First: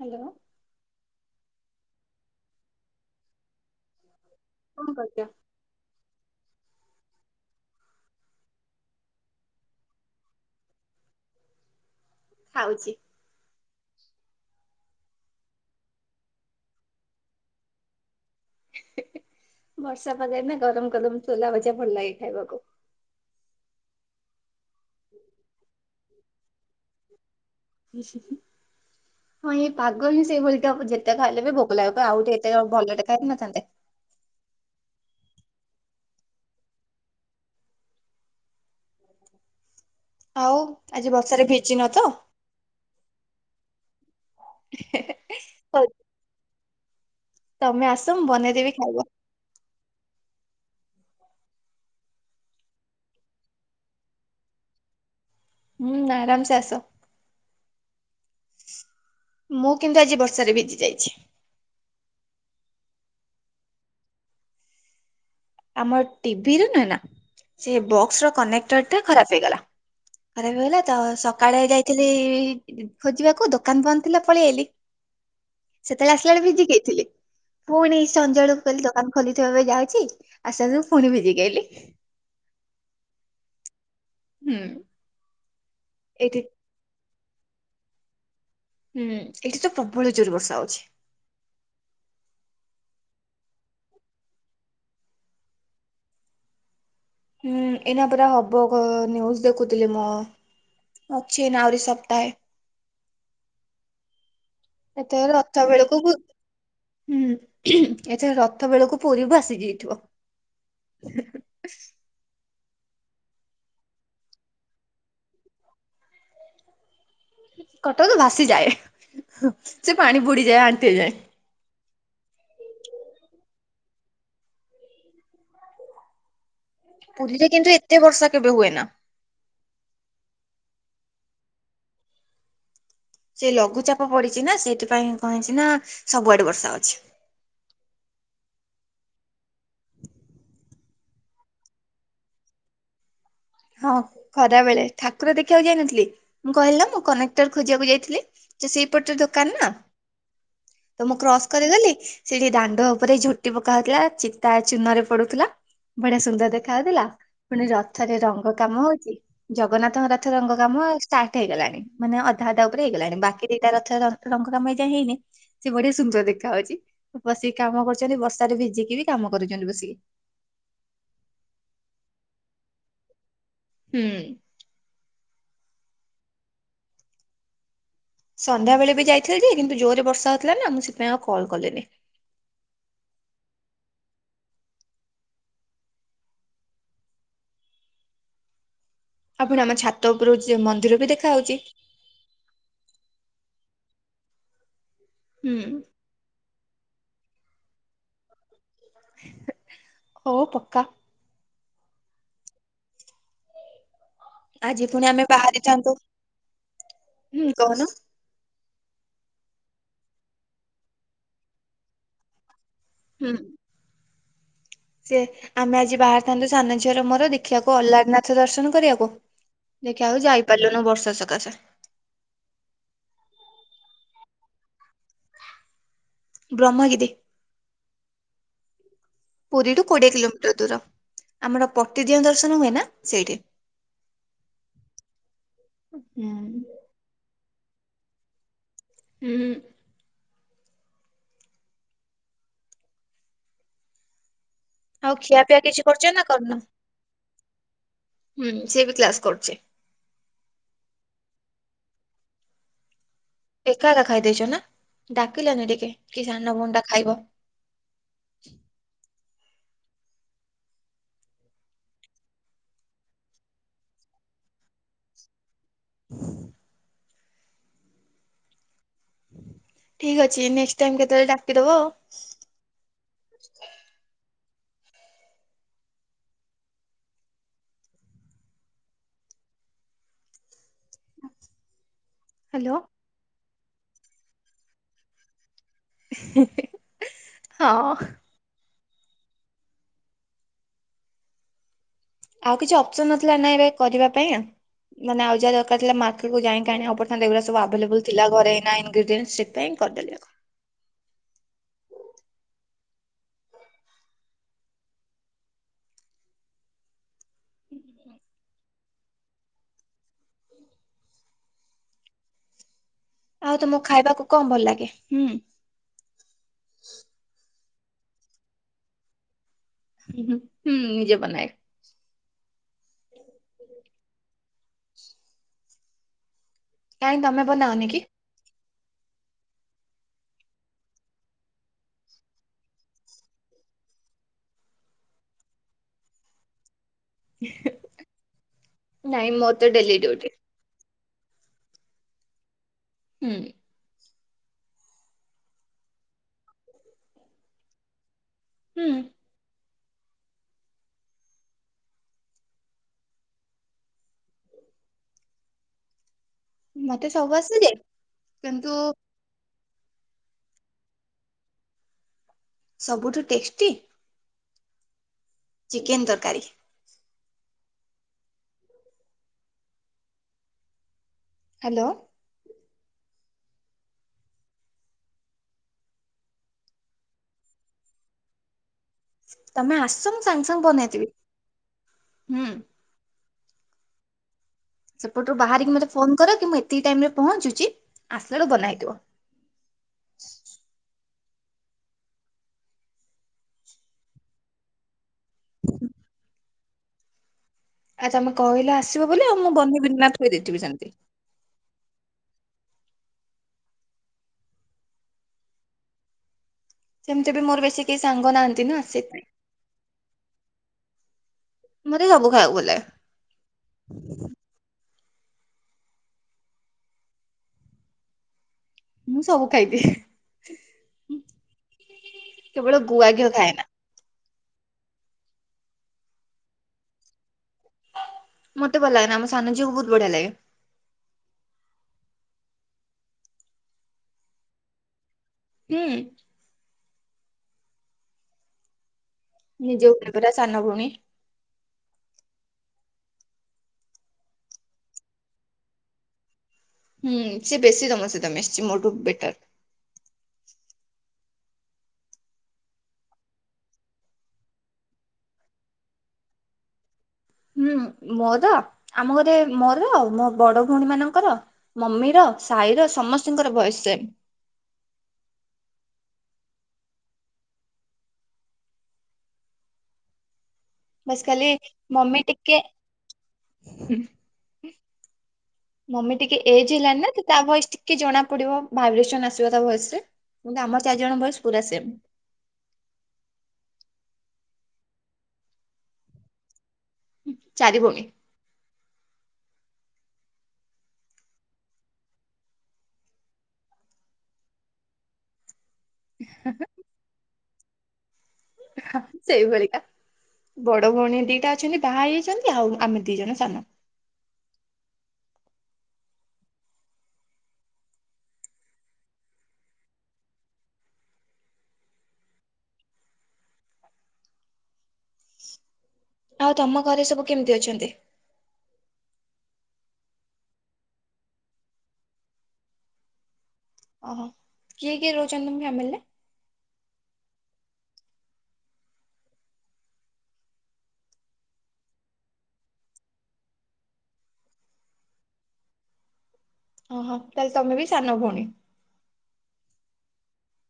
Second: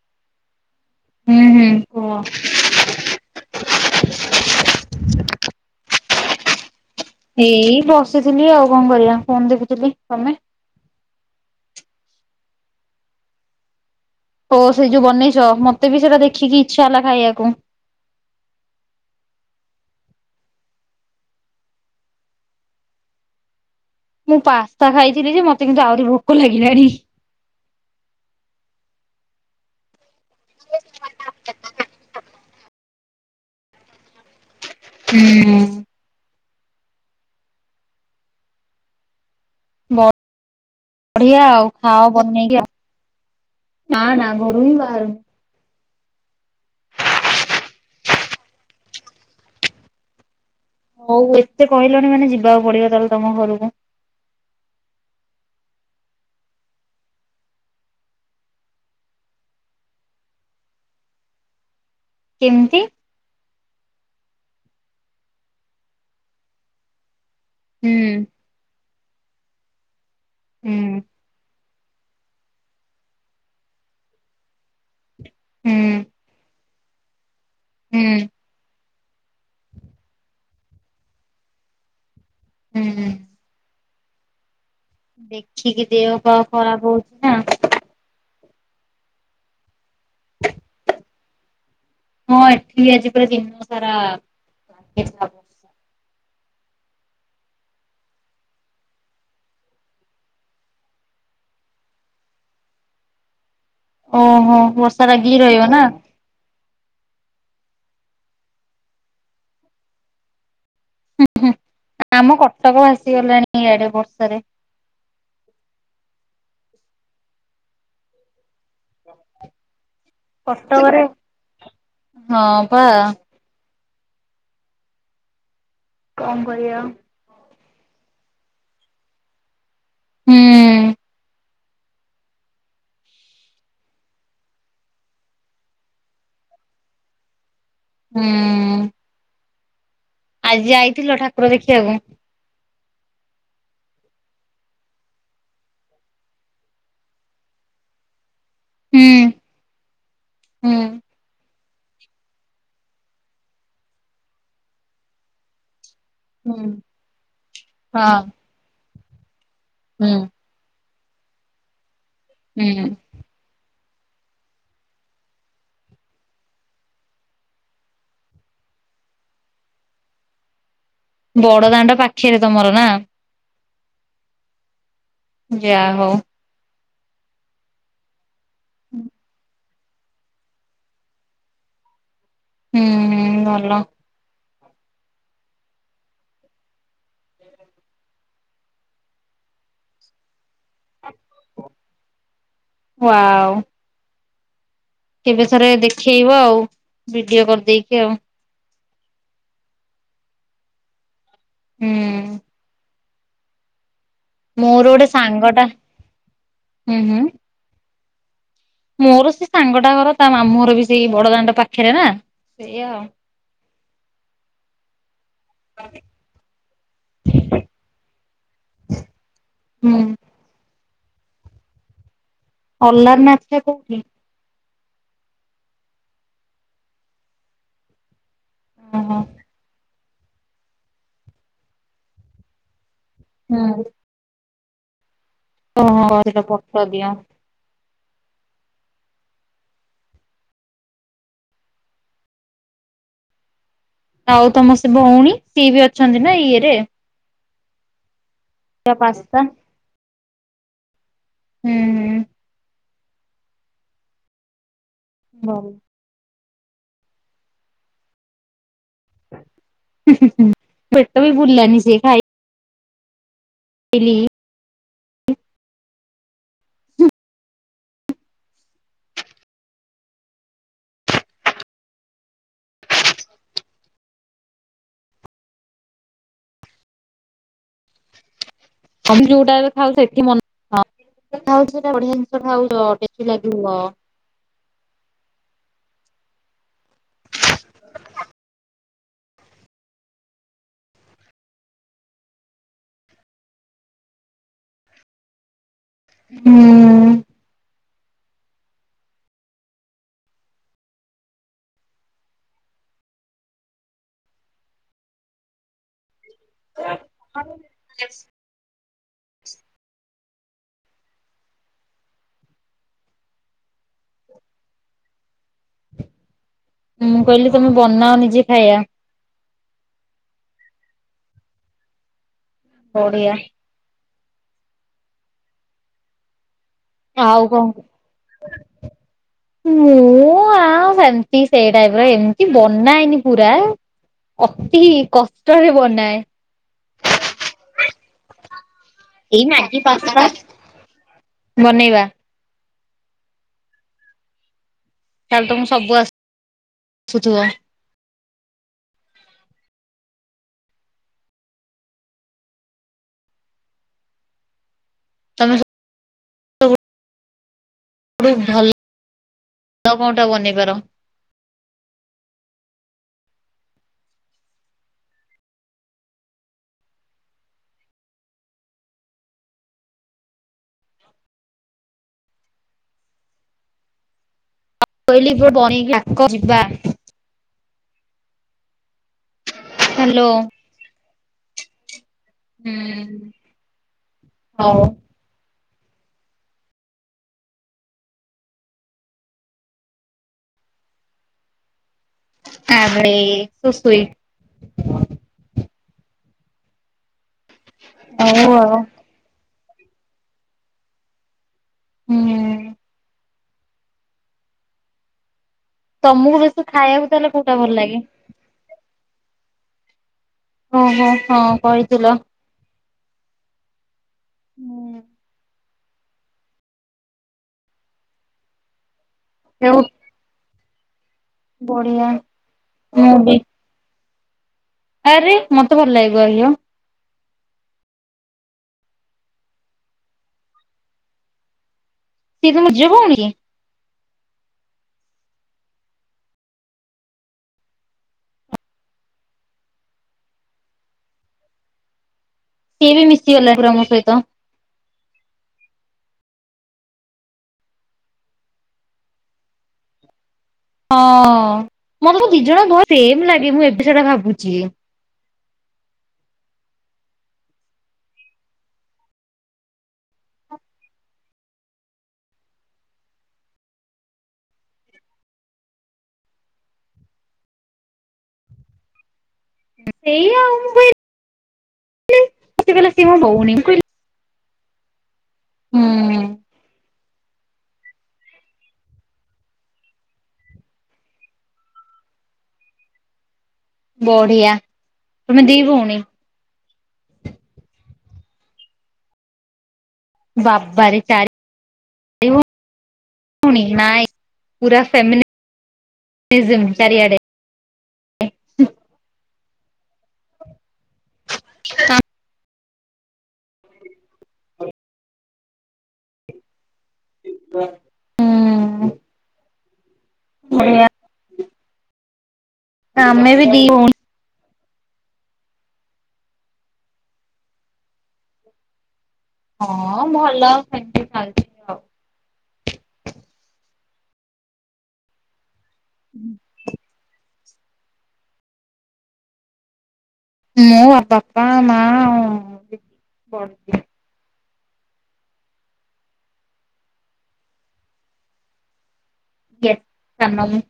Hello. ହୁଁ ହୁଁ କୁହ। କଣ କରୁଛ? ଏଇ ବସିଥିଲି ଆଉ କଣ କରିବା ଫୋନ୍ ଦେଖୁଥିଲି ତମେ? ଖାଉଛି। ଓ ହୋ ସେଇ ଯୋଉ ବନେଇଛ ମତେ ବି ସେଇଟା ଦେଖିକି ଇଚ୍ଛା ହେଲା ଖାଇବାକୁ। ବର୍ଷା ପାଗରେ ନା ଗରମ ଗରମ ଛୋଲା ଭଜା ଭଲ ଲାଗେ ଖାଇବାକୁ। ମୁଁ ପାସ୍ତା ଖାଇଥିଲି ଯେ ମତେ କିନ୍ତୁ ଆହୁରି ଭୋକ ଲାଗିଲାଣି। ହଁ ଏଇ ପାଗ ହିଁ ସେଇଭଳି କା ଯେତେ ଖାଇଲେବି ଭୋକ ଲାଗିବ କହିବ ଆଉ ଟିକେ ଭଲ ଟେ ଖାଇନଥାନ୍ତେ। ହୁଁ। ଆଉ ଆଜି ବଢିଆ ବର୍ଷାରେ ଆଉ ଭିଜିନ ତ? ଖାଅ ବନେଇକି ଆଉ। ନା ନା ଘରୁ ହିଁ ବାହାରୁନି। ହଉ ତମେ ଆସ ମୁଁ ବନେଇଦେବି ଖାଇବ। ହଉ ଏତେ କହିଲଣି ମାନେ ଯିବାକୁ ପଡିବ ତାହେଲେ ତମ ଘରକୁ। ହୁଁ ଆରାମସେ ଆସ। ମୁଁ କିନ୍ତୁ ଆଜି ବର୍ଷାରେ ଭିଜି ଯାଇଚି। କେମିତି? ଆମର ଟିଭି ରୁ ନୁହେଁ ନା, ସେ ହୁଁ ବକ୍ସ ର କନେକ୍ଟର ଟା ଖରାପ ହେଇଗଲା। ଖରାପ ହେଇ ଗଲା ବ ହୁଁ ତ ସକାଳେ ଯାଇଥିଲି ଖୋଜିବାକୁ, ଦୋକାନ ବନ୍ଦ ଥିଲା ପଳେଇ ଆଇଲି। ହୁଁ ସେତେବେଳେ ଆସିଲା ବେଳେ ଭିଜିିକି ଆଇଥିଲି ପୁଣି ହୁଁ। ସଞ୍ଜବେଳକୁ କହିଲି ଦୋକାନ ଖୋଲିଥିବ ଏବେ ଯାଉଛି ଆସିଲା ବେଳକୁ ପୁଣି ଭିଜିକି ଆଇଲି। ହୁଁ। ହୁଁ। ଦେଖିକି ଦେହ ପା ଏଇଠି ଖରାପ ହଉଛି ନା। ହୁଁ ଏଇଠି ତ ପ୍ରବଳ ଜୋରେ ବର୍ଷା ହଉଛି। ହଁ ଏଠି ଆଜି ପୁରା ଦିନ ସାରା ବର୍ଷା। ହୁଁ ଏଇନା ପରା ହବ ନିଉଜ ଦେଖୁଥିଲି ମୁଁ। ଅଛି ଏଇନା ଆହୁରି ସପ୍ତାହେ। ଓହୋ ବର୍ଷା ଏଥର ଲାଗିକି ରଥ ରହିବ ନା। ବେଳକୁ ପୁ- ହୁଁ ଏଥର ରଥ ବେଳକୁ ପୁରୀ ଭାସି ଯାଇଥିବ। ଆମ କଟକ ଭାସିଗଲାଣି ଆଡେ ବର୍ଷା ରେ। କଟକ ଭାସିଯାଏ ସେ ପାଣି ବୁଡିଯାଏ କଟକରେ ଆଣ୍ଟିଏଯାଏ। ହଁ ବା। କଣ କରିଆ? ପୁରୀରେ କିନ୍ତୁ ଏତେ ବର୍ଷା କେବେ ହୁଏ ନା। ହୁଁ-ଉଁ। ସେ ଲଘୁଚାପ ପଡିଚି ନା ସେଥିପାଇଁ କଣ ହେଇଚି ନା ସବୁଆଡେ ବର୍ଷା ଅଛି। ହୁଁ-ଉଁ। ଆଜି ଯାଇଥିଲ ଠାକୁର ଦେଖିବାକୁ? ହଁ ଖରାବେେଳେ ଠାକୁର ଦେଖିବାକୁ ଯାଇନଥିଲି, ମୁଁ କହିଲି ନା ମୁଁ କନେକ୍ଟର୍ ଖୋଜିବାକୁ ଯାଇଥିଲି। ସେ ହୁଁ ସେଇପଟର ଦୋକାନ ନା ହୁଁ ତ ମୁଁ କ୍ରସ୍ କରି ଗଲି ସେଠି ଦାଣ୍ଡ ଉପରେ ଝୋଟି ପକା ହେଉଥିଲା, ଚିତା ଚୂନରେ ପଡୁଥିଲା। ବଢ଼ିଆ ସୁନ୍ଦର ହୁଁ ଦେଖା ହଉଥିଲା, ପୁଣି ରଥରେ ହଁ ରଙ୍ଗ କାମ ହଉଚି। ହୁଁ ଜଗନ୍ନାଥଙ୍କର ରଥ ରଙ୍ଗ କାମ ଷ୍ଟାର୍ଟ୍ ହେଇଗଲାଣି, ମାନେ ଅଧା ଅଧା ଉପରେ ହୁଁ। ହେଇଗଲାଣି ବାକି ଦିଟା ରଥ ର ରଙ୍ଗ କାମ ଏଯାଏଁ ହେଇନି ସିଏ ବଢିଆ ସୁନ୍ଦର ଦେଖା ହଉଚି ବସିକି କାମ କରୁଚନ୍ତି, ବର୍ଷା ରେ ଭିଜିକି ବି କାମ କରୁଚନ୍ତି ବସିକି। ବଡ ଦାଣ୍ଡ ପାଖେରେ ତମର ନା? ହୁଁ! ଯା ହଉ। ସନ୍ଧ୍ୟାବେେଳେ ବି ଯାଇଥିଲେ ଯେ, କିନ୍ତୁ ଜୋରରେ ବର୍ଷା ହେଉଥିଲା ନା, ମୁଁ ସେଥିପାଇଁ ଆଉ କଲ୍ କଲିନି। ହୁଁ ହୁଁ ଭଲ। ଆଉ ପୁଣି ଆମ ଛାତ ଉପରୁକୁ ଯେ ମନ୍ଦିର ବି ଦେଖା ହଉଛି। ୱାଉ। ହୁଁ କେବେଥରେ ଦେଖେଇବଆଉ ଭିଡିଓ କରିଦେଇକି ଆଉ। ହଉ ପକା। ହୁଁ ମୋର ଆଜି ଗୋଟେ ପୁଣି ଆମେ ବାହାରି ସାଙ୍ଗଟା ଥାନ୍ତୁ! ହୁଁ କହୁନ। ମୋର ସେ ସାଙ୍ଗଟା ଘର ତା ମାମୁଁ ଘର ବି ସେଇ ବଡଦାଣ୍ଡ ପାଖରେ ନା ସେଇଆ ଆଉ ହୁଁ ସେ ଆମେ ଆଜି ବାହାରିଥାନ୍ତୁ ସାନ ଝିଅର ମୋର ଦେଖିବାକୁ ଅଲ୍ଲାହାରନାଥ ଦର୍ଶନ କରିବାକୁ ହୁଁ ଦେଖିବାକୁ ଯାଇ ଗଲୁନୁ ବର୍ଷା ସକାଶେ ଅଲ୍ଲାରନାଥ୍ ଟା କୋଉଠି? ବ୍ରହ୍ମଗିରି। ହଁ ହଁ ପୁରୀରୁୁ କୋଡ଼ିଏ କିଲୋମିଟର ଦୂର ଆମର ପଟିଦିଅଁ ଦର୍ଶନ ହୁଏ ନା ସେଇଠି। ହଁ ଓହୋ ହୁଁ। ସେଇଟା ପଟ ଦିଅଁ। ହୁଁ ହଉ ତମସ୍ ସେ ଆଉ ଭଉଣୀ ଖିଆପିଆ ସିଏ କିଛି ବି କରିଛ ଅଛନ୍ତି ନା କରିନ? ଇଏରେ ହୁଁ ସିଏ ବି ତା କ୍ଲାସ ପାସ୍ତା କରୁଛି ହୁଁ। ହୁଁ। ଏକା ଏକା ଖାଇଦେଇଚ ନା ଭଲ ଡାକିଲାନି ହୁଁ ଟିକେ କି ସାନ ଭଉଣୀ ଟା ଖାଇବ। ହୁଁ ହୁଁ ହୁଁ ପେଟ ବି ପୁରିଲାନି ସେ ଖାଇ ଇଲି ହୁଁ ଠିକ୍ ଅଛି ନେଷ୍ଟ୍ ଟାଇମ୍ କେତେବେଳେ ଡାକି ଦବ ଆମେ ଯୋଉଟା ଏବେ ଖାଉ ସେଠି ମନ ଗୋଟେ ବଢିଆ ହ୍ୟାଲୋ। ଜିନିଷ [unintelligible] ହିଁ ହିଁ ହିଁ ହଁ ଆଉ କିଛି ଅପସନ୍ ନଥିଲା ନା ଏବେ କରିବା ପାଇଁ, ମାନେ ଆଉ ଯାହା ଦରକାରଥିଲା ମାର୍କେଟ୍ କୁ ହୁଁ। ଯାଇକି ଆଣିବା କୁ ପ ଏଗୁଡା ସବୁ ଆଭେଲେବଲ୍ ଥିଲା ଘରେ ଇନ୍ ଗ୍ରେଡିଏଣ୍ଟ୍ ସେଇଥିପାଇଁ କରିଦେଲି, ଆକୁ ଆଉ ତମକୁ ଖାଇବାକୁ କଣ ଭଲ ଲାଗେ, ହୁଁ। ମୁଁ କହିଲି ତମେ ବନାଅ ନିଜେ ଖାଇବା। ହୁଁ ନିଜେ ବନାଏ। ପଡ଼ିିଆ। କାଇଁ ତମେ ଆଉ କଣ? ବନାଅନି କି? ମୁଁ ଆଉ ସେମିତି ସେଇ ଟାଇପ୍ ର ଏମିତି ବନାଏନି ପୁରା। ଅତି କଷ୍ଟ ହେବ ନାଏ। ନାଇଁ ଏଇ ମୋର ତ ମ୍ୟାଗି ଡେଲି ପାସ୍ତା ଡ୍ୟୁଟି। ବନେଇବା? ହୁଁ। ତାହାଲେ ତମକୁ ସବୁ ଆସୁଥିବ? ହୁଁ। ତମେ ସବୁଠୁ ମତେ ସବୁ ଆସେ ଯେ ଭଲ କୋଉଟା ବନେଇପାର? ସବୁଠୁ ଟେଷ୍ଟି? ଚିକେନ୍ ତରକାରୀ। ହାଲୋ। କହିଲ ପିବା [unintelligible] ତମେ ଆସ ମୁଁ ହ୍ୟାଲୋ ସାଙ୍ଗେ ସାଙ୍ଗେ ବନେଇଦେବି। ହୁଁ। ହୁଁ। ହଉ। ସେପଟରୁ ବାହାରିକି ମୋତେ ଫୋନ୍ କର, କି ମୁଁ ଏତିକି ଟାଇମ୍ ରେ ପହଞ୍ଚୁଛି। ଆସିଲା ବେଳକୁ ବନା ହେଇଥିବ। ଆରେ ସୋ ସୁଇଟ୍। ଆ ହଉ ତମେ କହିଲ ଆଉ ଆସିବ ବୋଲି, ଆଉ ମୁଁ ବନେଇବିନି ନା ଥୋଇ ଦେଇଥିବି ସେମିତି। ହୁଁ। ତମକୁ ବେଶୀ ଖାଇବାକୁ ସେମିତି ତାହେଲେ ବି କୋଉଟା ମୋର ଭଲ ବେଶୀ କେହି ଲାଗେ? ସାଙ୍ଗ ନାହାନ୍ତି ନା ସେଇଥି ପାଇଁ। ଓ ହୋ, ହଁ। କହିଥିଲ ମତେ ସବୁ ଖାଇବାକୁ ଭଲ ଲାଗେ। ହୁଁ। ମୁଁ ସବୁ ହୁଁ ଖାଇଦିଏ। ବଢିଆ କେବଳ ଗୁଆ ମୁଁ ଘିଅ ବି ଖାଏ ନା। ଆରେ ମତେ ଭଲ ଲାଗେ ଗୁଆ ଘିଅ। ମତେ ଭଲ ଲାଗେ ନା, ଆମ ସାନ ଝିଅ କୁ ବୋହୁତ୍ ବଢିଆ ଲାଗେ। ସିଏ ତମ ନିଜ ଭଉଣୀ କି? ହୁଁ। ନିଜେ ଉପ ପୁରା ସାନ ଭଉଣୀ। ସିଏ ବି ମିଶିଗଲା ପୁରା ମୋ ସହିତ। ହୁଁ, ସିଏ ବେଶୀ ତମ ସହିତ ମିଶିଛି, ମୋଠୁ ବେଟର। ହଁ ମତେ ଦି ଜଣ ସେମ୍ ଲାଗେ, ମୁଁ ଏବେ ସେଟା ଭାବୁଛି। ହୁଁ ମୋର ଆମ ଘରେ ମୋର ମୋ ବଡ ଭଉଣୀ ମାନଙ୍କର ମମି ର ସାହି ର ସମସ୍ତଙ୍କର ଭଏସ୍ ଶେମ। ସେଇୟା ମୁ କହି ବାସ୍ ଖାଲି ମମି ଟିକେ ମତେ କହିଲା ସିଏ ମୋ ଭଉଣୀ ମୁଁ କହିଲି ମମି ହୁଁ ଟିକେ ଏଜ୍ ହେଲାଣି ନା ତ ତା ଭଏସ୍ ଟିକେ କି ଜଣା ପଡିବ ଭାଇବ୍ରେସନ ଆସିବ ତା ଭଏସ୍ ରେ। କିନ୍ତୁ ଆମ ଚାରି ଜଣଙ୍କର ଭଏସ୍ ପୁରା ସେମ୍। ବଢିଆ। ତମେ ଦି ଭଉଣୀ? ଚାରି ଭଉଣୀ। ବାବାରେ, ଚାରି ଭଉଣୀ। ନାଇଁ, ପୁରା ଫ୍ୟାମିନିଜିମ୍ ଚାରିଆଡ଼େ। ସେଇଭଳିିକା। ବଡ ଭଉଣୀ ଦିଟା ଅଛନ୍ତି, ବାହା ହେଇ ଯାଇଛନ୍ତି। ଆଉ ଆମେ ଦି ଜଣ ସାନ। ହୁଁ। ନା ଆମେ ବି ଦି ଭଉଣୀ। ଆଉ ତମ ଘରେ ସବୁ କେମିତି ଅଛନ୍ତି? ହଁ ଭଲ ସେମିତି ଖାଉଚୁ। ଓହୋ, କିଏ କିଏ ରହୁଛନ୍ତି ତମ ଫ୍ୟାମିଲୀ ରେ? ହୁଁ ମୁଁ ବାପା, ମା ଆଉ ବଡ ଦି। ଓହଁ ତାହେଲେ ତମେ ବି ସାନ ଭଉଣୀ? ୟେ ସାନ ମୁଁ।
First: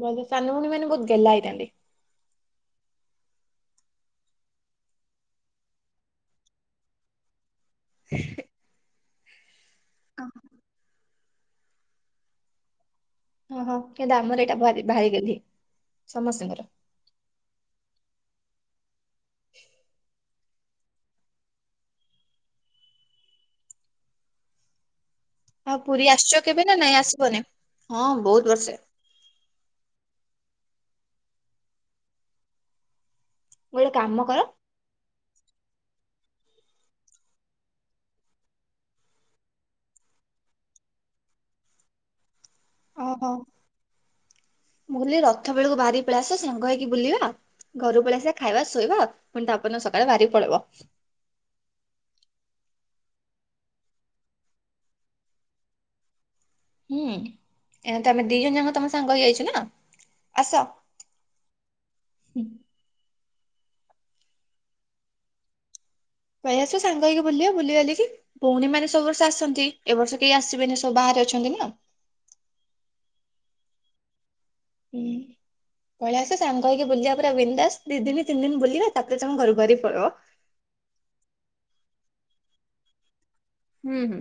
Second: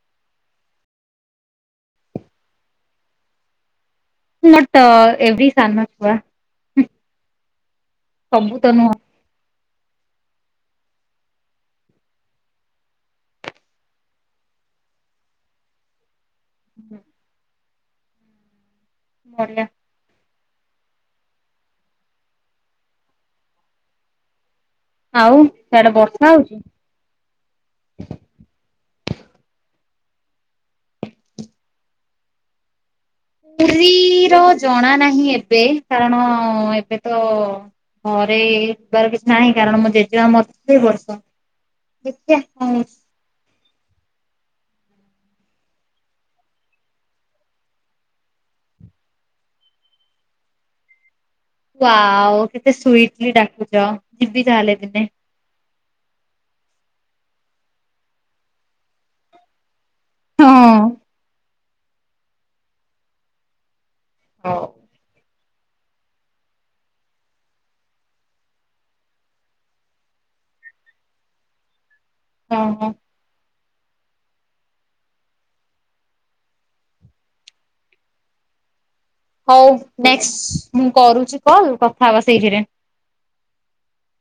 ବ ସାନ ଭଉଣୀ ମାନେ ବହୁତ ଗେହ୍ଲା ହେଇଥାନ୍ତି। ନଟ ଏଭ୍ରି ସାନ ଛୁଆ। ସବୁ ତ ନୁହଁ। ଅହ୍। ହଁ ହଁ କିନ୍ତୁ ଆମର ଏଇଟା ଭାରି ଭାରି ଗେହ୍ଲି ସମସ୍ତଙ୍କର। ହୁଁ। ବଢିଆ। ଆଉ ସିଆଡେ ପୁରୀ ବର୍ଷା ଆସିଛ ହଉଛି? କେବେ ନା ନାଇଁ ଆସିବନି? ଗୋଟେ କାମ ପୁରୀର କର ଜଣା ନାହିଁ ଏବେ କାରଣ ଏବେ ତ ଘରେ ଯିବାର କିଛି ନାହିଁ କାରଣ ମୋ ଜେଜେମା ମରିଚି ଏ ବର୍ଷ। ଦେଖିବା କଣ୍ ହଉଚି। ଓହୋ ମୁଁ କହିଲି ରଥ ବେଳକୁ ବାହାରିକି ପଳେଇ ଆସ ସାଙ୍ଗ ହେଇକି ବୁଲିବା। ଘରୁ ପଳେଇଆସ ଖାଇବା ଶୋଇବ ପୁଣି ତା ପରଦିନ ସକାଳେ ବାହାରିକି ପଳେଇବ। ୱାୱ୍ କେତେ ସୁଇଟଲି ଡାକୁଛ ଯିବି ତାହେଲେ ଦିନେ। ହୁଁ ଏ ତ ଆମେ ଦି ଜଣ ଯାକ ତମ ସାଙ୍ଗ ହେଇଯାଇଛ ନା ହଁ। ଆସ। ହଁ। ଭାଇ ଆସୁ ସାଙ୍ଗ ହେଇକି ବୁଲିବା ବୁଲିିବାଲିକି ଭଉଣୀମାନେ ସବୁ ବର୍ଷ ଆସନ୍ତି ଏ ବର୍ଷ କେହି ଆସିବେନି ସବୁ ବାହାରେ ଅଛନ୍ତି ନା। ହଁ ହଁ। ହୁଁ ପଳେଇ ଆସ ସାଙ୍ଗ ହେଇକି ବୁଲିବା ପୁରା ବିନ ଦାସ ଦି ଦିନ ତିନି ଦିନ ବୁଲିବା ତାପରେ ତମେ ଘରକୁ ହଉ ବାହାରିକି ପଳେଇବ। ନେକ୍ସଟ୍ ମୁଁ କରୁଛି କଲ କଥା ହବା ସେଇଥିରେ। ହୁଁ ହୁଁ।